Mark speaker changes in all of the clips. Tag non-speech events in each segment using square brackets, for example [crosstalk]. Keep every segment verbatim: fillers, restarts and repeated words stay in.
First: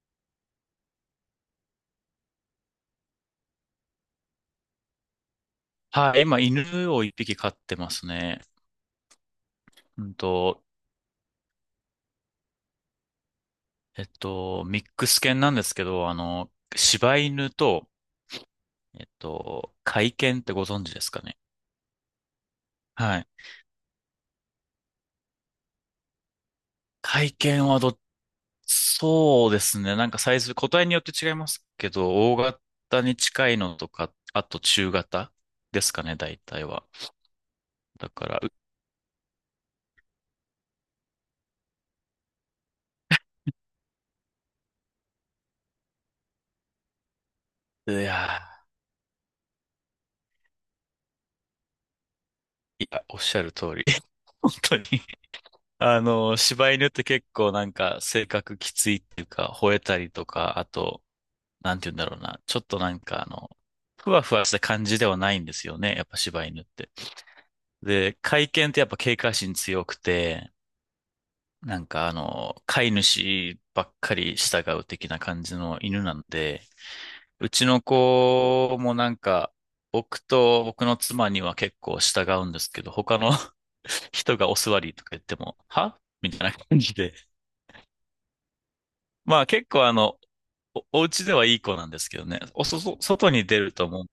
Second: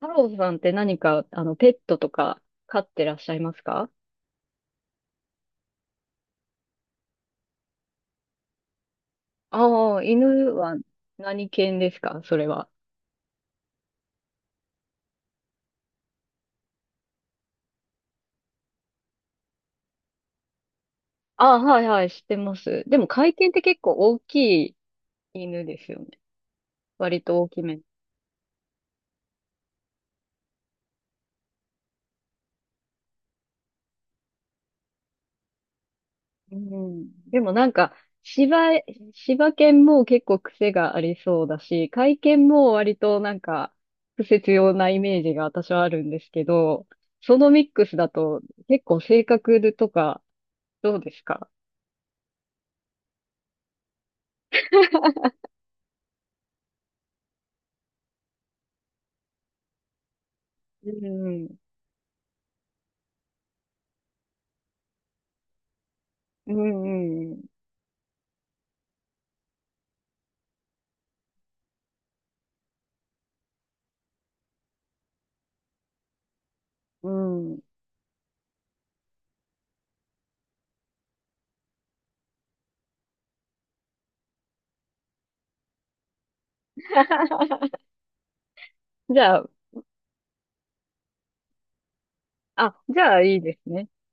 Speaker 1: 太郎さんって何か、あの、ペットとか飼ってらっしゃいますか？
Speaker 2: はい、今、犬を一匹飼ってますね。
Speaker 1: ああ、
Speaker 2: うん
Speaker 1: 犬
Speaker 2: と、
Speaker 1: は何犬ですかそれは。
Speaker 2: えっと、ミックス犬なんですけど、あの、柴犬と、えっと、甲斐犬ってご存知ですかね。
Speaker 1: ああ、はいはい、知ってます。でも、
Speaker 2: は
Speaker 1: 甲
Speaker 2: い。
Speaker 1: 斐犬って結構大きい犬ですよね。
Speaker 2: 甲
Speaker 1: 割
Speaker 2: 斐
Speaker 1: と大き
Speaker 2: 犬は、
Speaker 1: め。
Speaker 2: ど、そうですね。なんかサイズ、個体によって違いますけど、大型に近いのとか、あと中型ですかね、大
Speaker 1: う
Speaker 2: 体は。
Speaker 1: ん。でもなんか、
Speaker 2: だから、
Speaker 1: 柴、柴犬も結構癖がありそうだし、甲斐犬も割となんか、癖強なイメージが私はあるんですけど、そのミック
Speaker 2: う
Speaker 1: ス
Speaker 2: い
Speaker 1: だと
Speaker 2: や
Speaker 1: 結構性格とかどうですか？
Speaker 2: ー、いや、おっしゃる通り。[laughs] 本当にあの、柴犬って結構なんか性格きついっていうか、吠えたりとか、あと、
Speaker 1: うん。
Speaker 2: なんて言うんだろうな、ちょっとなんかあの、ふわふわした感じではないんですよね、やっぱ柴
Speaker 1: う
Speaker 2: 犬って。
Speaker 1: ん
Speaker 2: で、甲斐犬ってやっぱ警戒心強くて、なんかあの、飼い主ばっかり従う的な感じの犬なんで、
Speaker 1: う
Speaker 2: う
Speaker 1: ん、うん。
Speaker 2: ちの子もなんか、僕と僕の妻には結構従うんですけど、他の [laughs] 人がお座りとか言っても、はみたいな感じで、
Speaker 1: [laughs] じゃ
Speaker 2: まあ
Speaker 1: あ、
Speaker 2: 結構あの、お、お家ではいい子なんですけどね。お
Speaker 1: あ、
Speaker 2: そ、そ
Speaker 1: じゃあ
Speaker 2: 外
Speaker 1: いい
Speaker 2: に
Speaker 1: で
Speaker 2: 出
Speaker 1: す
Speaker 2: ると
Speaker 1: ね。
Speaker 2: もう、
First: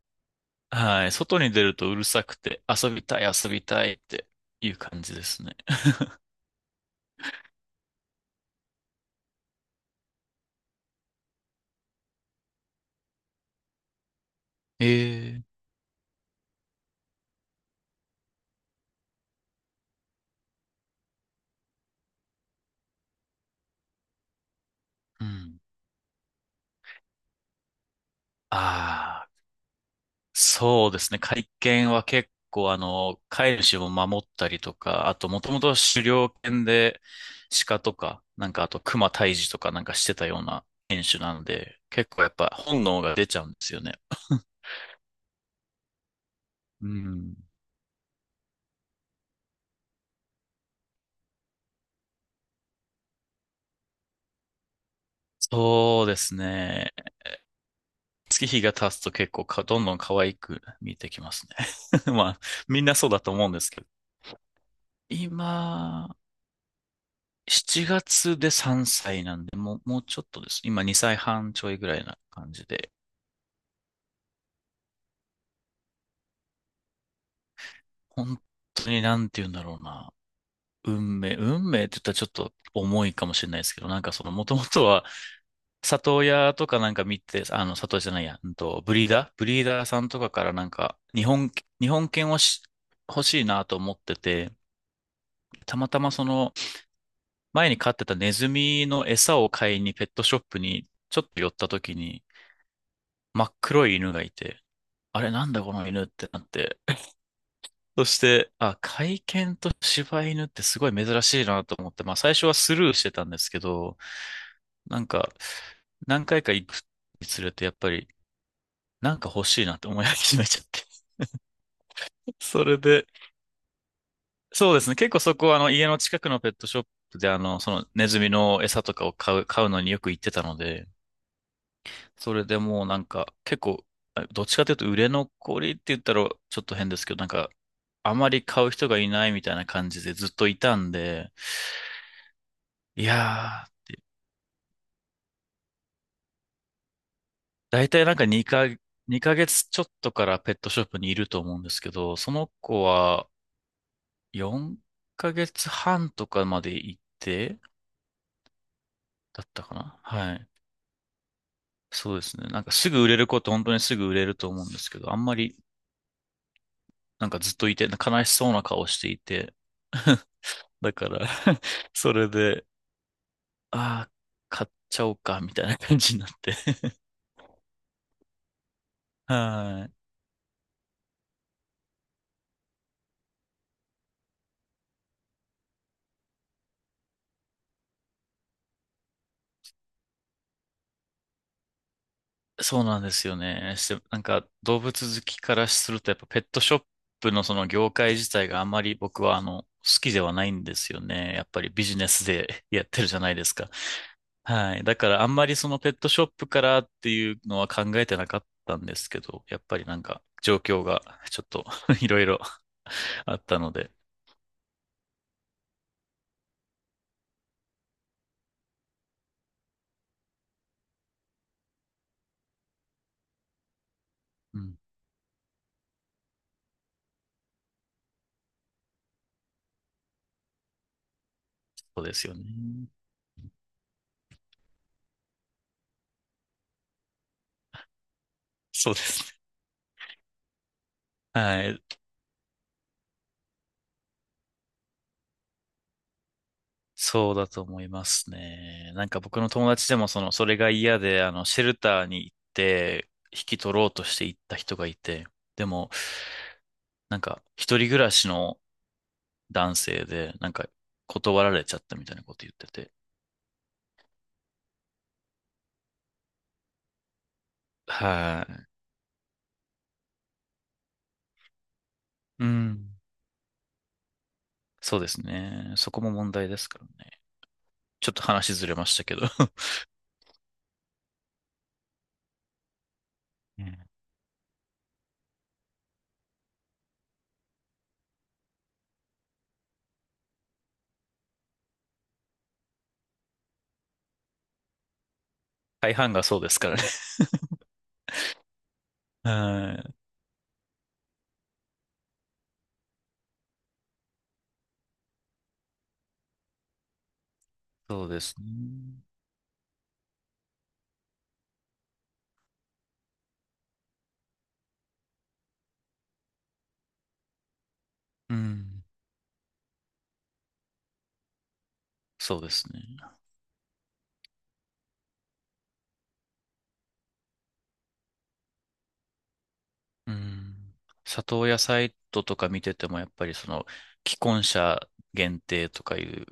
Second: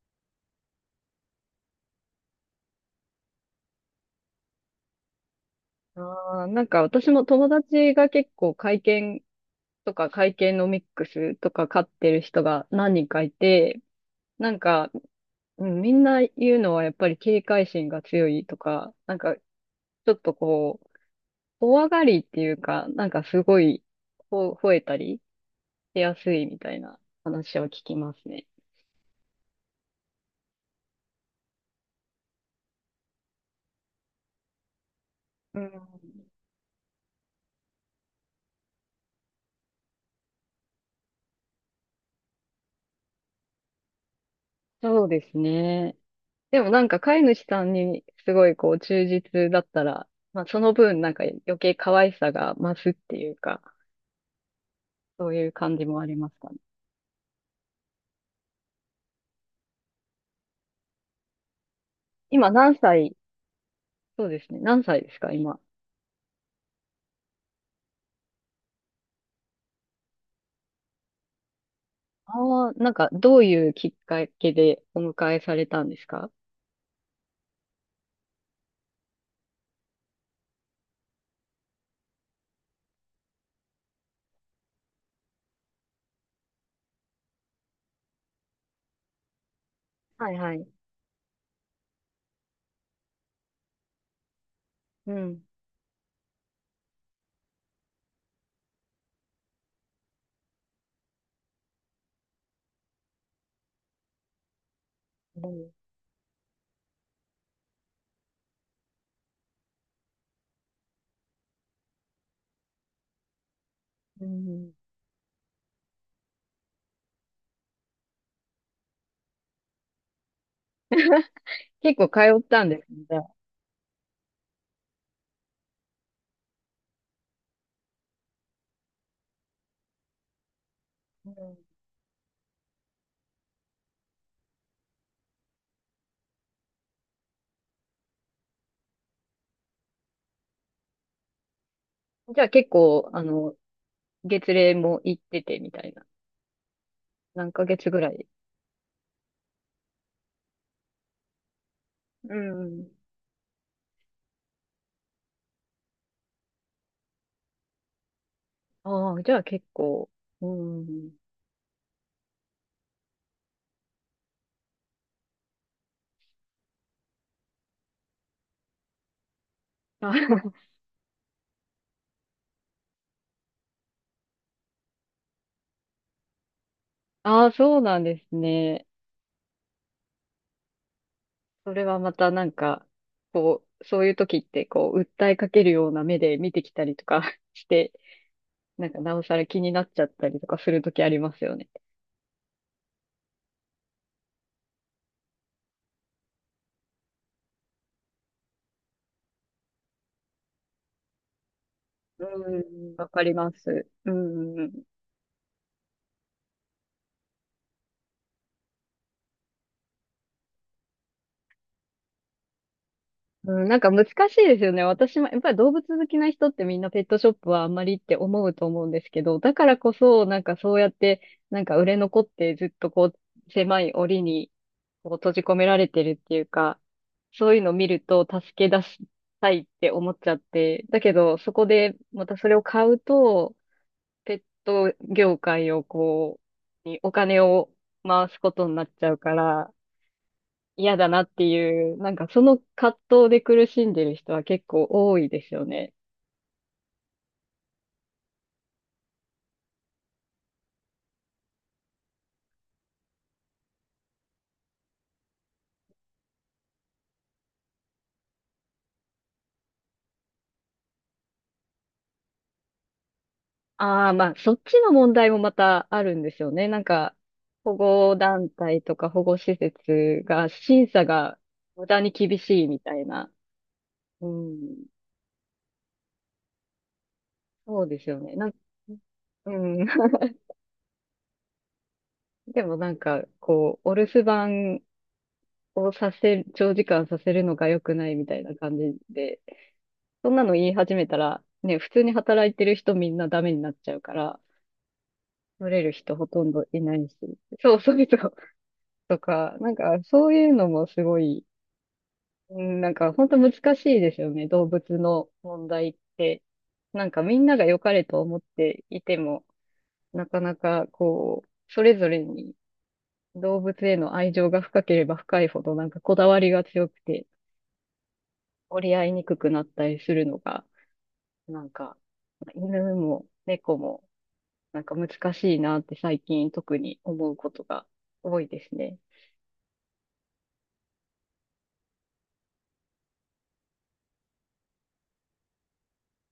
Speaker 2: はい、外に出るとうるさくて、遊びたい、遊びたいっていう感じですね。
Speaker 1: あー、なんか私も友達が結構会見とか会計のミックスとか買ってる人が何人かいて、なんか、
Speaker 2: ええ、
Speaker 1: うん、みんな言うのはやっぱり警戒心が強いとか、なんかちょっとこう、怖がりっていうか、なんかすごい、ほ、吠えたり
Speaker 2: うん。
Speaker 1: しやすいみたいな話を聞きますね。
Speaker 2: ああ、そうですね。会見は結構あの、飼い主を守ったりとか、あともと
Speaker 1: う
Speaker 2: も
Speaker 1: ん、
Speaker 2: と狩猟犬で鹿とか、なんかあと熊退治とかなんかしてたような犬種なので、結構やっぱ本能が出ちゃうんですよね。
Speaker 1: そうですね。でもな
Speaker 2: う
Speaker 1: んか飼い
Speaker 2: ん。
Speaker 1: 主さんにすごいこう忠実だったら、まあその分なんか余計可愛さが増すっていうか、そういう感じも
Speaker 2: そ
Speaker 1: あ
Speaker 2: う
Speaker 1: り
Speaker 2: で
Speaker 1: ま
Speaker 2: す
Speaker 1: すかね。
Speaker 2: ね。月日が経つと結構か、どんどん可愛く見えてきますね。[laughs] まあ、
Speaker 1: 今何
Speaker 2: みんなそう
Speaker 1: 歳、
Speaker 2: だと思うんですけど。
Speaker 1: そうですね、何歳ですか、今。
Speaker 2: 今、しちがつでさんさいなんで、もう、もうちょっとです。今にさいはんちょいぐらいな感じ
Speaker 1: ああ、な
Speaker 2: で。
Speaker 1: んかどういうきっかけでお迎えされたんですか？
Speaker 2: 本当になんて言うんだろうな。運命、運命って言ったらちょっと重いかもしれないですけど、なんかその、もともとは、里親とかなんか見て、あの、里親じゃないや、うんと、ブリーダーブリーダーさんとか
Speaker 1: はい
Speaker 2: から
Speaker 1: は
Speaker 2: な
Speaker 1: い。
Speaker 2: んか、日本、日本犬をし欲しいなと思ってて、
Speaker 1: うん。
Speaker 2: たまたまその、前に飼ってたネズミの餌を買いにペットショップにちょっと寄った時に真っ黒い犬がいて、あれな
Speaker 1: う
Speaker 2: んだ
Speaker 1: ん。
Speaker 2: この犬ってなって。そして、あ、甲斐犬と柴犬ってすごい珍しいなと思って、まあ最初はスルーしてたんですけど、
Speaker 1: うん、
Speaker 2: なんか何回か行くにつれてやっぱりなんか欲しいなって思い始めちゃって。
Speaker 1: 結構通
Speaker 2: [laughs]
Speaker 1: った
Speaker 2: そ
Speaker 1: ん
Speaker 2: れ
Speaker 1: ですね、
Speaker 2: で、
Speaker 1: じゃあ。
Speaker 2: そうですね。結構そこはあの家の近くのペットショップであの、そのネズミの餌とかを買う、買うのによく行ってたので、
Speaker 1: うん、
Speaker 2: それでもうなんか、結構、あどっちかというと売れ残りって言ったらちょっと変ですけど、なんか、あまり買う人がいないみたいな感じでずっといたんで、
Speaker 1: じゃあ結
Speaker 2: い
Speaker 1: 構、あの、
Speaker 2: やー、
Speaker 1: 月齢も行っててみたいな。何ヶ
Speaker 2: だい
Speaker 1: 月ぐ
Speaker 2: たい
Speaker 1: ら
Speaker 2: なんか
Speaker 1: い？
Speaker 2: 2か、二ヶ月ちょっとからペットショップにいると思うんですけど、そ
Speaker 1: う
Speaker 2: の子
Speaker 1: ん。
Speaker 2: はよんかげつはんとかまで行って、
Speaker 1: ああ、じゃあ
Speaker 2: だった
Speaker 1: 結
Speaker 2: かな、
Speaker 1: 構、
Speaker 2: は
Speaker 1: う
Speaker 2: い。
Speaker 1: ん。
Speaker 2: そうですね。なんかすぐ売れる子って本当にすぐ売れると思うんですけど、あんまりなんかずっといて、悲しそうな顔していて、[laughs]
Speaker 1: あ
Speaker 2: だから [laughs] それで、ああ、買っちゃおうか、みたいな感じになって。 [laughs]
Speaker 1: あ、あ、そうなんですね。
Speaker 2: はい。
Speaker 1: それはまたなんか、こう、そういう時って、こう、訴えかけるような目で見てきたりとか [laughs] して、なんか、なおさら気になっちゃったりとかする時ありますよね。
Speaker 2: そうなんですよね。して、なんか動物好きからすると、やっぱペットショップのその業界自体があまり僕はあの、好きではないんですよね。やっぱりビジネ
Speaker 1: う
Speaker 2: スで [laughs] やっ
Speaker 1: ん、
Speaker 2: てる
Speaker 1: わ
Speaker 2: じゃ
Speaker 1: か
Speaker 2: な
Speaker 1: り
Speaker 2: いで
Speaker 1: ま
Speaker 2: すか。
Speaker 1: す。うん、う
Speaker 2: は
Speaker 1: ん、
Speaker 2: い。だからあんまりそのペットショップからっていうのは考えてなかったんですけど、やっぱりなんか状況がちょっと [laughs] いろいろ [laughs] あっ
Speaker 1: う
Speaker 2: た
Speaker 1: ん、
Speaker 2: の
Speaker 1: なんか
Speaker 2: で、
Speaker 1: 難しいですよね。私も、やっぱり動物好きな人ってみんなペットショップはあんまりって思うと思うんですけど、だからこそ、なんかそうやって、なんか売れ残ってずっとこう、狭い檻に
Speaker 2: うん、
Speaker 1: こう閉じ込められてるっていうか、そういうのを見ると助け出したいって思っちゃって、だけどそこで
Speaker 2: そうで
Speaker 1: ま
Speaker 2: すよ
Speaker 1: た
Speaker 2: ね。
Speaker 1: それを買うと、ペット業界をこう、にお金を回すことになっ
Speaker 2: そうで
Speaker 1: ちゃうか
Speaker 2: す
Speaker 1: ら嫌だなっ
Speaker 2: ね。
Speaker 1: て
Speaker 2: は
Speaker 1: いう、
Speaker 2: い。
Speaker 1: なんかその葛藤で苦しんでる人は結構多いですよね。
Speaker 2: そうだと思いますね。なんか僕の友達でもその、それが嫌で、あの、シェルターに行って、引き取ろうとして行った人がいて、でも、なんか、一人暮らしの男性で、なんか、断られちゃったみたいなこと言ってて。
Speaker 1: ああ、まあそっちの問題もまたあるんですよね。なんか保護団
Speaker 2: は
Speaker 1: 体とか保護施設が審査が無駄に厳
Speaker 2: い。う
Speaker 1: しいみ
Speaker 2: ん。
Speaker 1: たいな。うん、
Speaker 2: そうですね。そこも問題ですからね。
Speaker 1: そうです
Speaker 2: ちょっ
Speaker 1: よ
Speaker 2: と
Speaker 1: ね。なん、
Speaker 2: 話ずれま
Speaker 1: [laughs]
Speaker 2: したけど。
Speaker 1: うん。[laughs] でもなんか、
Speaker 2: [laughs]
Speaker 1: こ
Speaker 2: ね。
Speaker 1: う、お留守番をさせ、長時間させるのが良くないみたいな感じで、そんなの言い始めたら、ね、普通に働いてる人みんなダメになっちゃうから、取れる
Speaker 2: 大半
Speaker 1: 人
Speaker 2: が
Speaker 1: ほ
Speaker 2: そう
Speaker 1: と
Speaker 2: で
Speaker 1: ん
Speaker 2: す
Speaker 1: ど
Speaker 2: から
Speaker 1: い
Speaker 2: ね。
Speaker 1: ないし。そうそうそう。とか、な
Speaker 2: は
Speaker 1: ん
Speaker 2: い。
Speaker 1: か、そういうのもすごい、うん、なんか、本当難しいですよね、動物の問題って。なんか、みんなが良かれ
Speaker 2: そうで
Speaker 1: と
Speaker 2: す
Speaker 1: 思ってい
Speaker 2: ね。
Speaker 1: ても、なかなか、こう、それぞれに動物への愛情が深ければ深いほど、なんかこだわりが強くて、
Speaker 2: うん。
Speaker 1: 折り合いにくくなったりするのが、なんか、
Speaker 2: そうですね。
Speaker 1: 犬も猫も、なんか難しいなって最近特に思うことが多いですね。
Speaker 2: うん。里親サイトとか見てても、やっぱりその、既婚者限定とかいう、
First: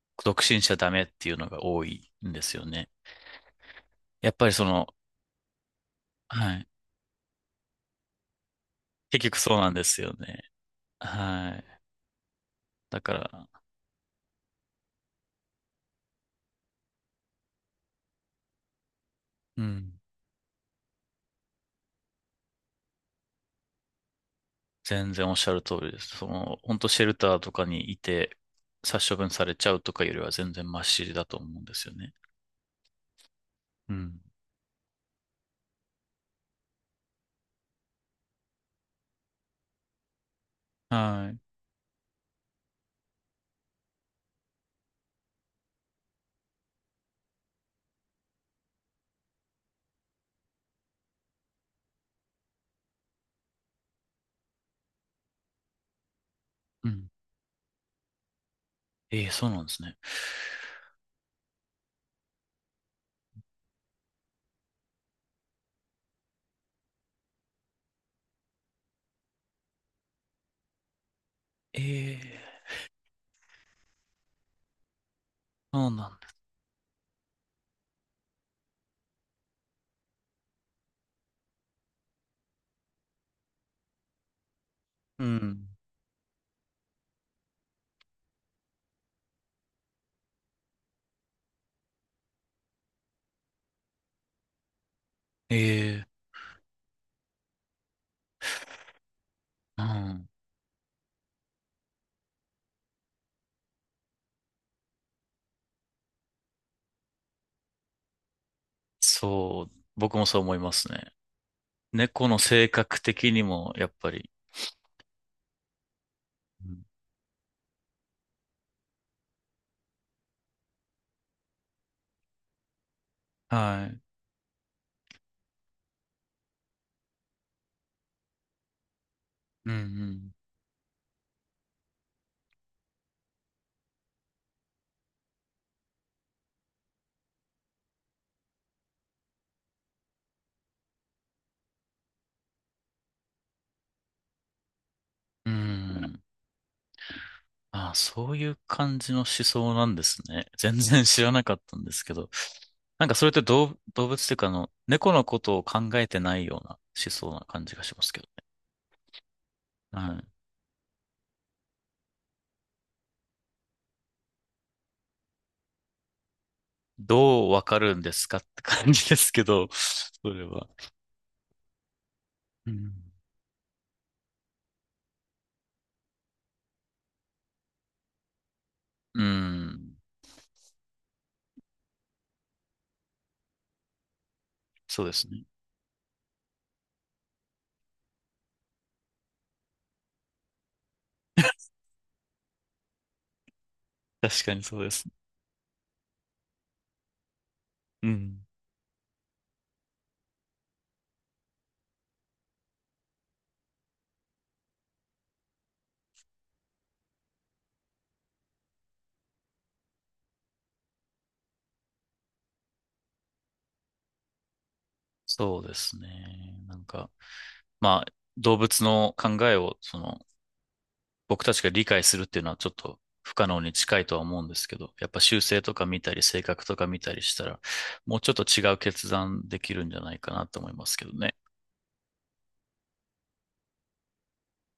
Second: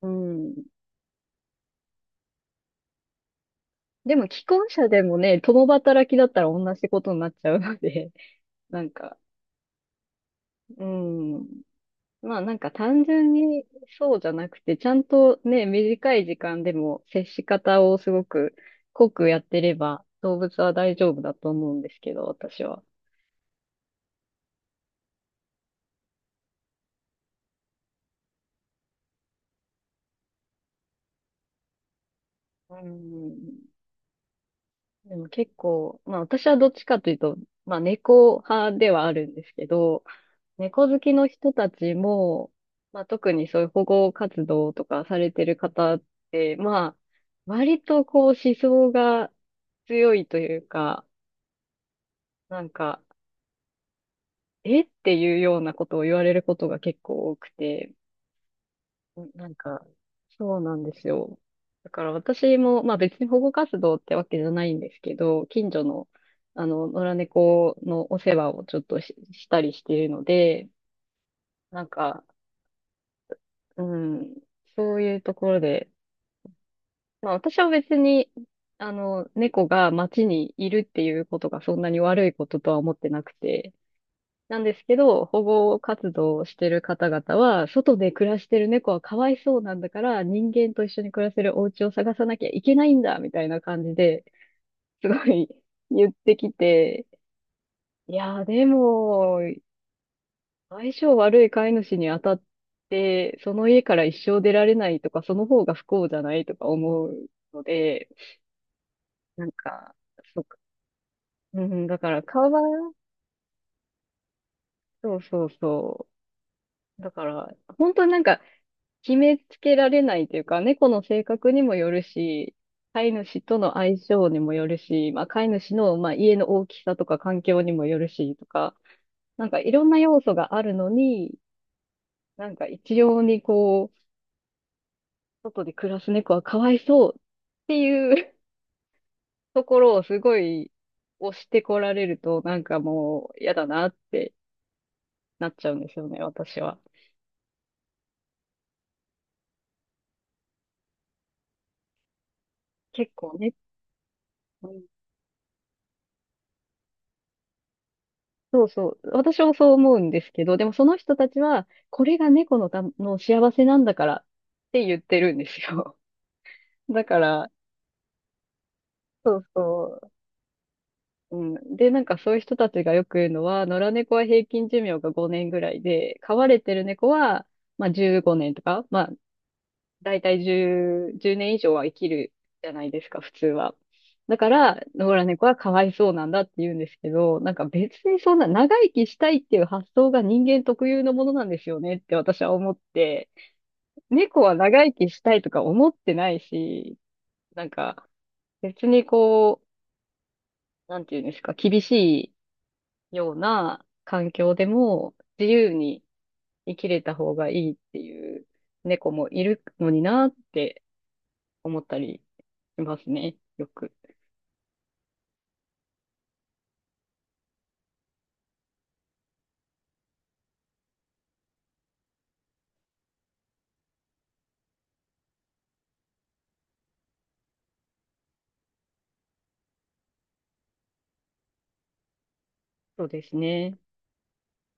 Speaker 1: う
Speaker 2: 独
Speaker 1: ん。
Speaker 2: 身者ダメっていうのが多いんですよね。
Speaker 1: でも
Speaker 2: やっ
Speaker 1: 既
Speaker 2: ぱりそ
Speaker 1: 婚
Speaker 2: の、
Speaker 1: 者でもね、共働きだったら
Speaker 2: はい。
Speaker 1: 同じことになっちゃうので、[laughs] なんか、
Speaker 2: 結局そうなんですよね。
Speaker 1: うん。
Speaker 2: はい。
Speaker 1: まあなんか
Speaker 2: だ
Speaker 1: 単
Speaker 2: か
Speaker 1: 純
Speaker 2: ら、
Speaker 1: にそうじゃなくて、ちゃんとね、短い時間でも接し方をすごく濃くやって
Speaker 2: う
Speaker 1: れ
Speaker 2: ん。
Speaker 1: ば動物は大丈夫だと思うんですけど、私は。
Speaker 2: 全然おっしゃる通りです。その、本当シェルターとかにいて、殺処分されちゃうとかよりは全然マシだと思うんですよね。
Speaker 1: うん。
Speaker 2: うん。
Speaker 1: でも結構、まあ私はどっちかというと、まあ猫派ではあるんですけど、猫好きの
Speaker 2: はい。
Speaker 1: 人たちも、まあ特にそういう保護活動とかされてる方って、まあ割とこう思想が強いというか、なんか、えっていうようなことを言われることが
Speaker 2: う
Speaker 1: 結
Speaker 2: ん。
Speaker 1: 構多くて、
Speaker 2: ええ、そ
Speaker 1: な
Speaker 2: う
Speaker 1: ん
Speaker 2: なんで
Speaker 1: か、
Speaker 2: すね。
Speaker 1: そうなんですよ。だから私も、まあ別に保護活動ってわけじゃないんですけど、近所の、あの、野良猫のお世話をちょっとし、したりしているので、
Speaker 2: え
Speaker 1: なんか、
Speaker 2: え、
Speaker 1: うん、そういうところ
Speaker 2: そ
Speaker 1: で、
Speaker 2: うなんだ。
Speaker 1: まあ私は別に、あの、猫が街にいるっていうことがそんなに悪いこととは思ってなくて、なんですけ
Speaker 2: う
Speaker 1: ど、保
Speaker 2: ん。
Speaker 1: 護活動をしてる方々は、外で暮らしてる猫はかわいそうなんだから、人間と一緒に暮らせるお家を探さなきゃいけないんだ、みたいな感じで、すごい
Speaker 2: え
Speaker 1: [laughs]
Speaker 2: え、
Speaker 1: 言ってきて、いやー、でも、
Speaker 2: うん。
Speaker 1: 相性悪い飼い主に当たって、その家から一生出られないとか、その方が不幸じゃないとか思うので、なん
Speaker 2: そう、
Speaker 1: か、
Speaker 2: 僕もそ
Speaker 1: そ
Speaker 2: う
Speaker 1: う
Speaker 2: 思
Speaker 1: か、
Speaker 2: いますね。
Speaker 1: うん、だから、
Speaker 2: 猫の
Speaker 1: かわ
Speaker 2: 性
Speaker 1: い、
Speaker 2: 格的にも、やっぱり。
Speaker 1: そうそうそ
Speaker 2: うん、
Speaker 1: う。だから、本当になんか、決めつけられないというか、猫の性格にもよるし、飼い主との
Speaker 2: は
Speaker 1: 相
Speaker 2: い。
Speaker 1: 性にもよるし、まあ、飼い主の、まあ、家の大きさとか環境にもよるしとか、なんかい
Speaker 2: う
Speaker 1: ろんな要
Speaker 2: ん、
Speaker 1: 素があるのに、なんか一様にこう、外で暮らす猫はかわいそうっていう [laughs] ところをすごい押してこられると、なんかもう嫌だなってな
Speaker 2: う
Speaker 1: っ
Speaker 2: ん。う
Speaker 1: ちゃうんですよね、
Speaker 2: ん。
Speaker 1: 私は。
Speaker 2: ああ、そういう感じの思想なんですね。[laughs] 全然知らなかったんですけど。なん
Speaker 1: 結
Speaker 2: かそれっ
Speaker 1: 構
Speaker 2: て
Speaker 1: ね。
Speaker 2: 動、動物っていうか、あの、猫のことを考えてないような思想な感じがしますけど
Speaker 1: そうそう。私もそう思
Speaker 2: ね。
Speaker 1: うん
Speaker 2: は
Speaker 1: で
Speaker 2: い。
Speaker 1: すけど、でもその人たちは、これが猫のた、の幸せなんだからって言ってるんですよ。[laughs] だか
Speaker 2: ど
Speaker 1: ら、
Speaker 2: うわかるんですかって感じです
Speaker 1: そ
Speaker 2: け
Speaker 1: う
Speaker 2: ど、
Speaker 1: そ
Speaker 2: それは。
Speaker 1: う。うん。で、なんかそういう人た
Speaker 2: う
Speaker 1: ちが
Speaker 2: ん。
Speaker 1: よく言うのは、野良猫は平均寿命がごねんぐらいで、飼われてる猫は、まあじゅうごねんとか、まあ
Speaker 2: うん。
Speaker 1: だいたいじゅう、年以上は生きるじゃないですか、普通は。だから、
Speaker 2: そうで
Speaker 1: 野良
Speaker 2: す
Speaker 1: 猫
Speaker 2: ね。
Speaker 1: はかわいそうなんだって言うんですけど、なんか別にそんな長生きしたいっていう発想が人間特有のものなんですよねって私は思って、猫
Speaker 2: 確
Speaker 1: は
Speaker 2: かにそ
Speaker 1: 長
Speaker 2: うで
Speaker 1: 生
Speaker 2: す。
Speaker 1: きしたいとか思ってないし、なん
Speaker 2: う
Speaker 1: か
Speaker 2: ん。
Speaker 1: 別にこう、なんていうんですか、厳しいような環境でも自由に生きれた方がいいっていう猫もいるのになって思ったりしますね。よく。
Speaker 2: そうですね。なんか。まあ、動物の考えを、その、僕たちが理解するっていうのはちょっと不可能に近いとは思うんですけど、やっぱ習性とか見たり、性格とか見たりしたら、もうちょっと違う決断できるんじゃないかなと思いますけどね。
Speaker 1: そうですね。